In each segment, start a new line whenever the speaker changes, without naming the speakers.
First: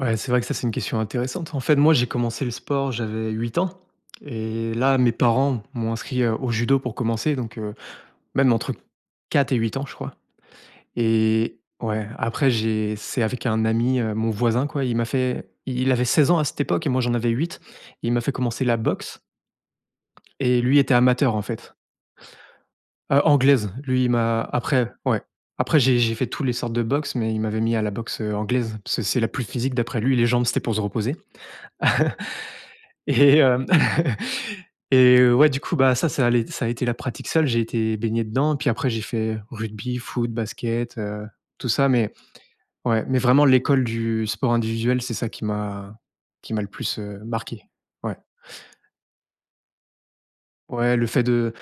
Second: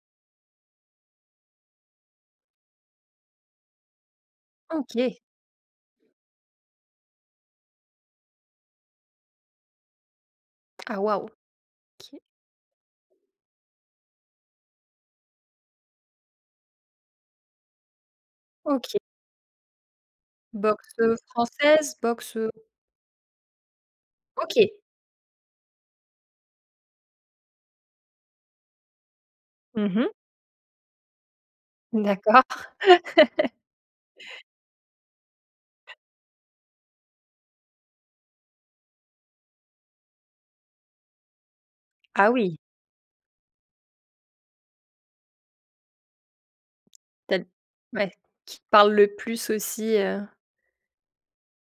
Ouais c'est vrai que ça c'est une question intéressante. En fait, moi, j'ai commencé le sport, j'avais 8 ans. Et, là mes
OK.
parents m'ont inscrit, heu, au judo pour commencer, donc, heu, même entre 4 et 8 ans, je crois.
Ah waouh.
Et, ouais
OK.
après j'ai c'est avec un ami, heu, mon voisin, quoi, il m'a fait il avait 16 ans à cette époque et moi j'en avais 8. Il m'a fait commencer la
OK.
boxe. Et lui
Boxe,
était
heu,
amateur, en fait.
française? Boxe, heu
Heu, anglaise. Lui il m'a
OK.
après, ouais, après j'ai j'ai fait tous les sortes de boxe mais il m'avait mis à la boxe, heu, anglaise. Parce que c'est la plus physique
Mmh
d'après
mh.
lui, les jambes c'était pour se reposer.
D'accord.
Et hem, et, ouais du coup, bah, ça, ça allait ça a été la pratique seule, j'ai été baigné dedans, puis après j'ai fait, rugby, foot, basket, heu, tout ça mais,
Ah oui!
ouais, mais vraiment l'école du sport individuel, c'est ça qui m'a qui m'a le plus, heu,
Tu as l
marqué.
ouais,
Ouais.
qui te parle le plus aussi, heu
Ouais, le fait de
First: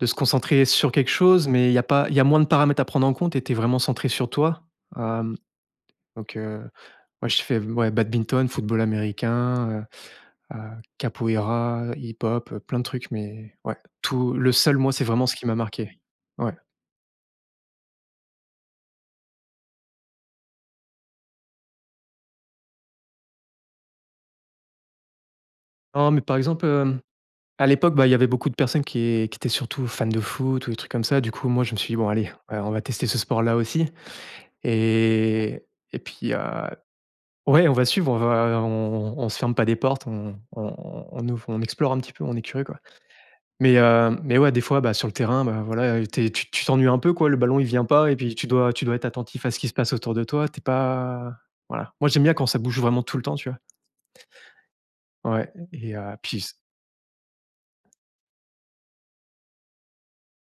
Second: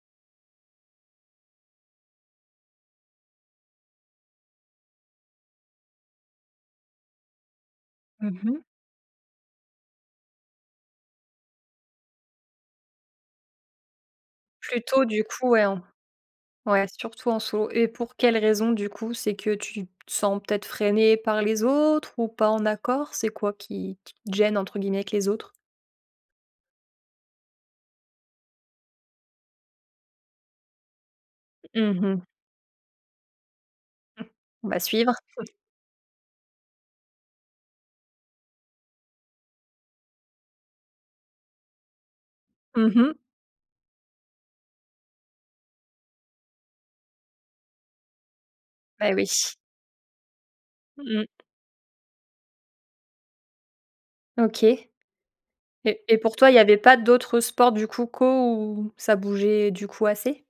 de se concentrer sur quelque chose, mais il y a pas il y a moins de paramètres à prendre en compte et tu es vraiment centré sur toi. Hem, donc heu, moi j'ai fait m ouais,
Mmh
badminton,
mh.
football américain, heu, heu, capoeira, hip-hop, heu, plein de trucs mais, ouais. Tout le seul moi
Plutôt
c'est
du
vraiment ce qui
coup,
m'a
ouais en
marqué. Ouais.
ouais surtout en solo. Et pour quelle raison du coup? C'est que tu te sens peut-être freiné par les autres? Ou pas en accord? C'est quoi qui qui te «gêne», entre guillemets, avec les autres?
Oh, mais, par exemple, heu, à l'époque, bah, il y avait beaucoup de personnes qui qui étaient surtout fan de foot ou des trucs comme ça, du coup moi je me suis dit:
Mmh
«Bon,
mh.
allez, ouais, on va tester ce sport là aussi».
Mmh. On va suivre.
Et et puis, heu, ouais on va suivre, on va on on on se ferme pas des portes. On on on on ouv on explore un petit peu. On est curieux, quoi.
Mmh mh.
Mais heu, mais ouais, des fois, bah, sur le terrain, bah, voilà, tu es tu tu t'ennuies un peu, quoi, le ballon il vient pas et puis, tu dois tu dois être
Beh,
attentif à
oui.
ce qui se passe autour de toi, tu es
Mmh
pas
mh.
voilà. Moi j'aime bien quand ça bouge vraiment tout le temps, tu vois?
OK. Et
Ouais, et heu,
et pour
puis
toi,
c
il y avait pas d'autres sports, du coup, co, où ça bougeait du coup assez?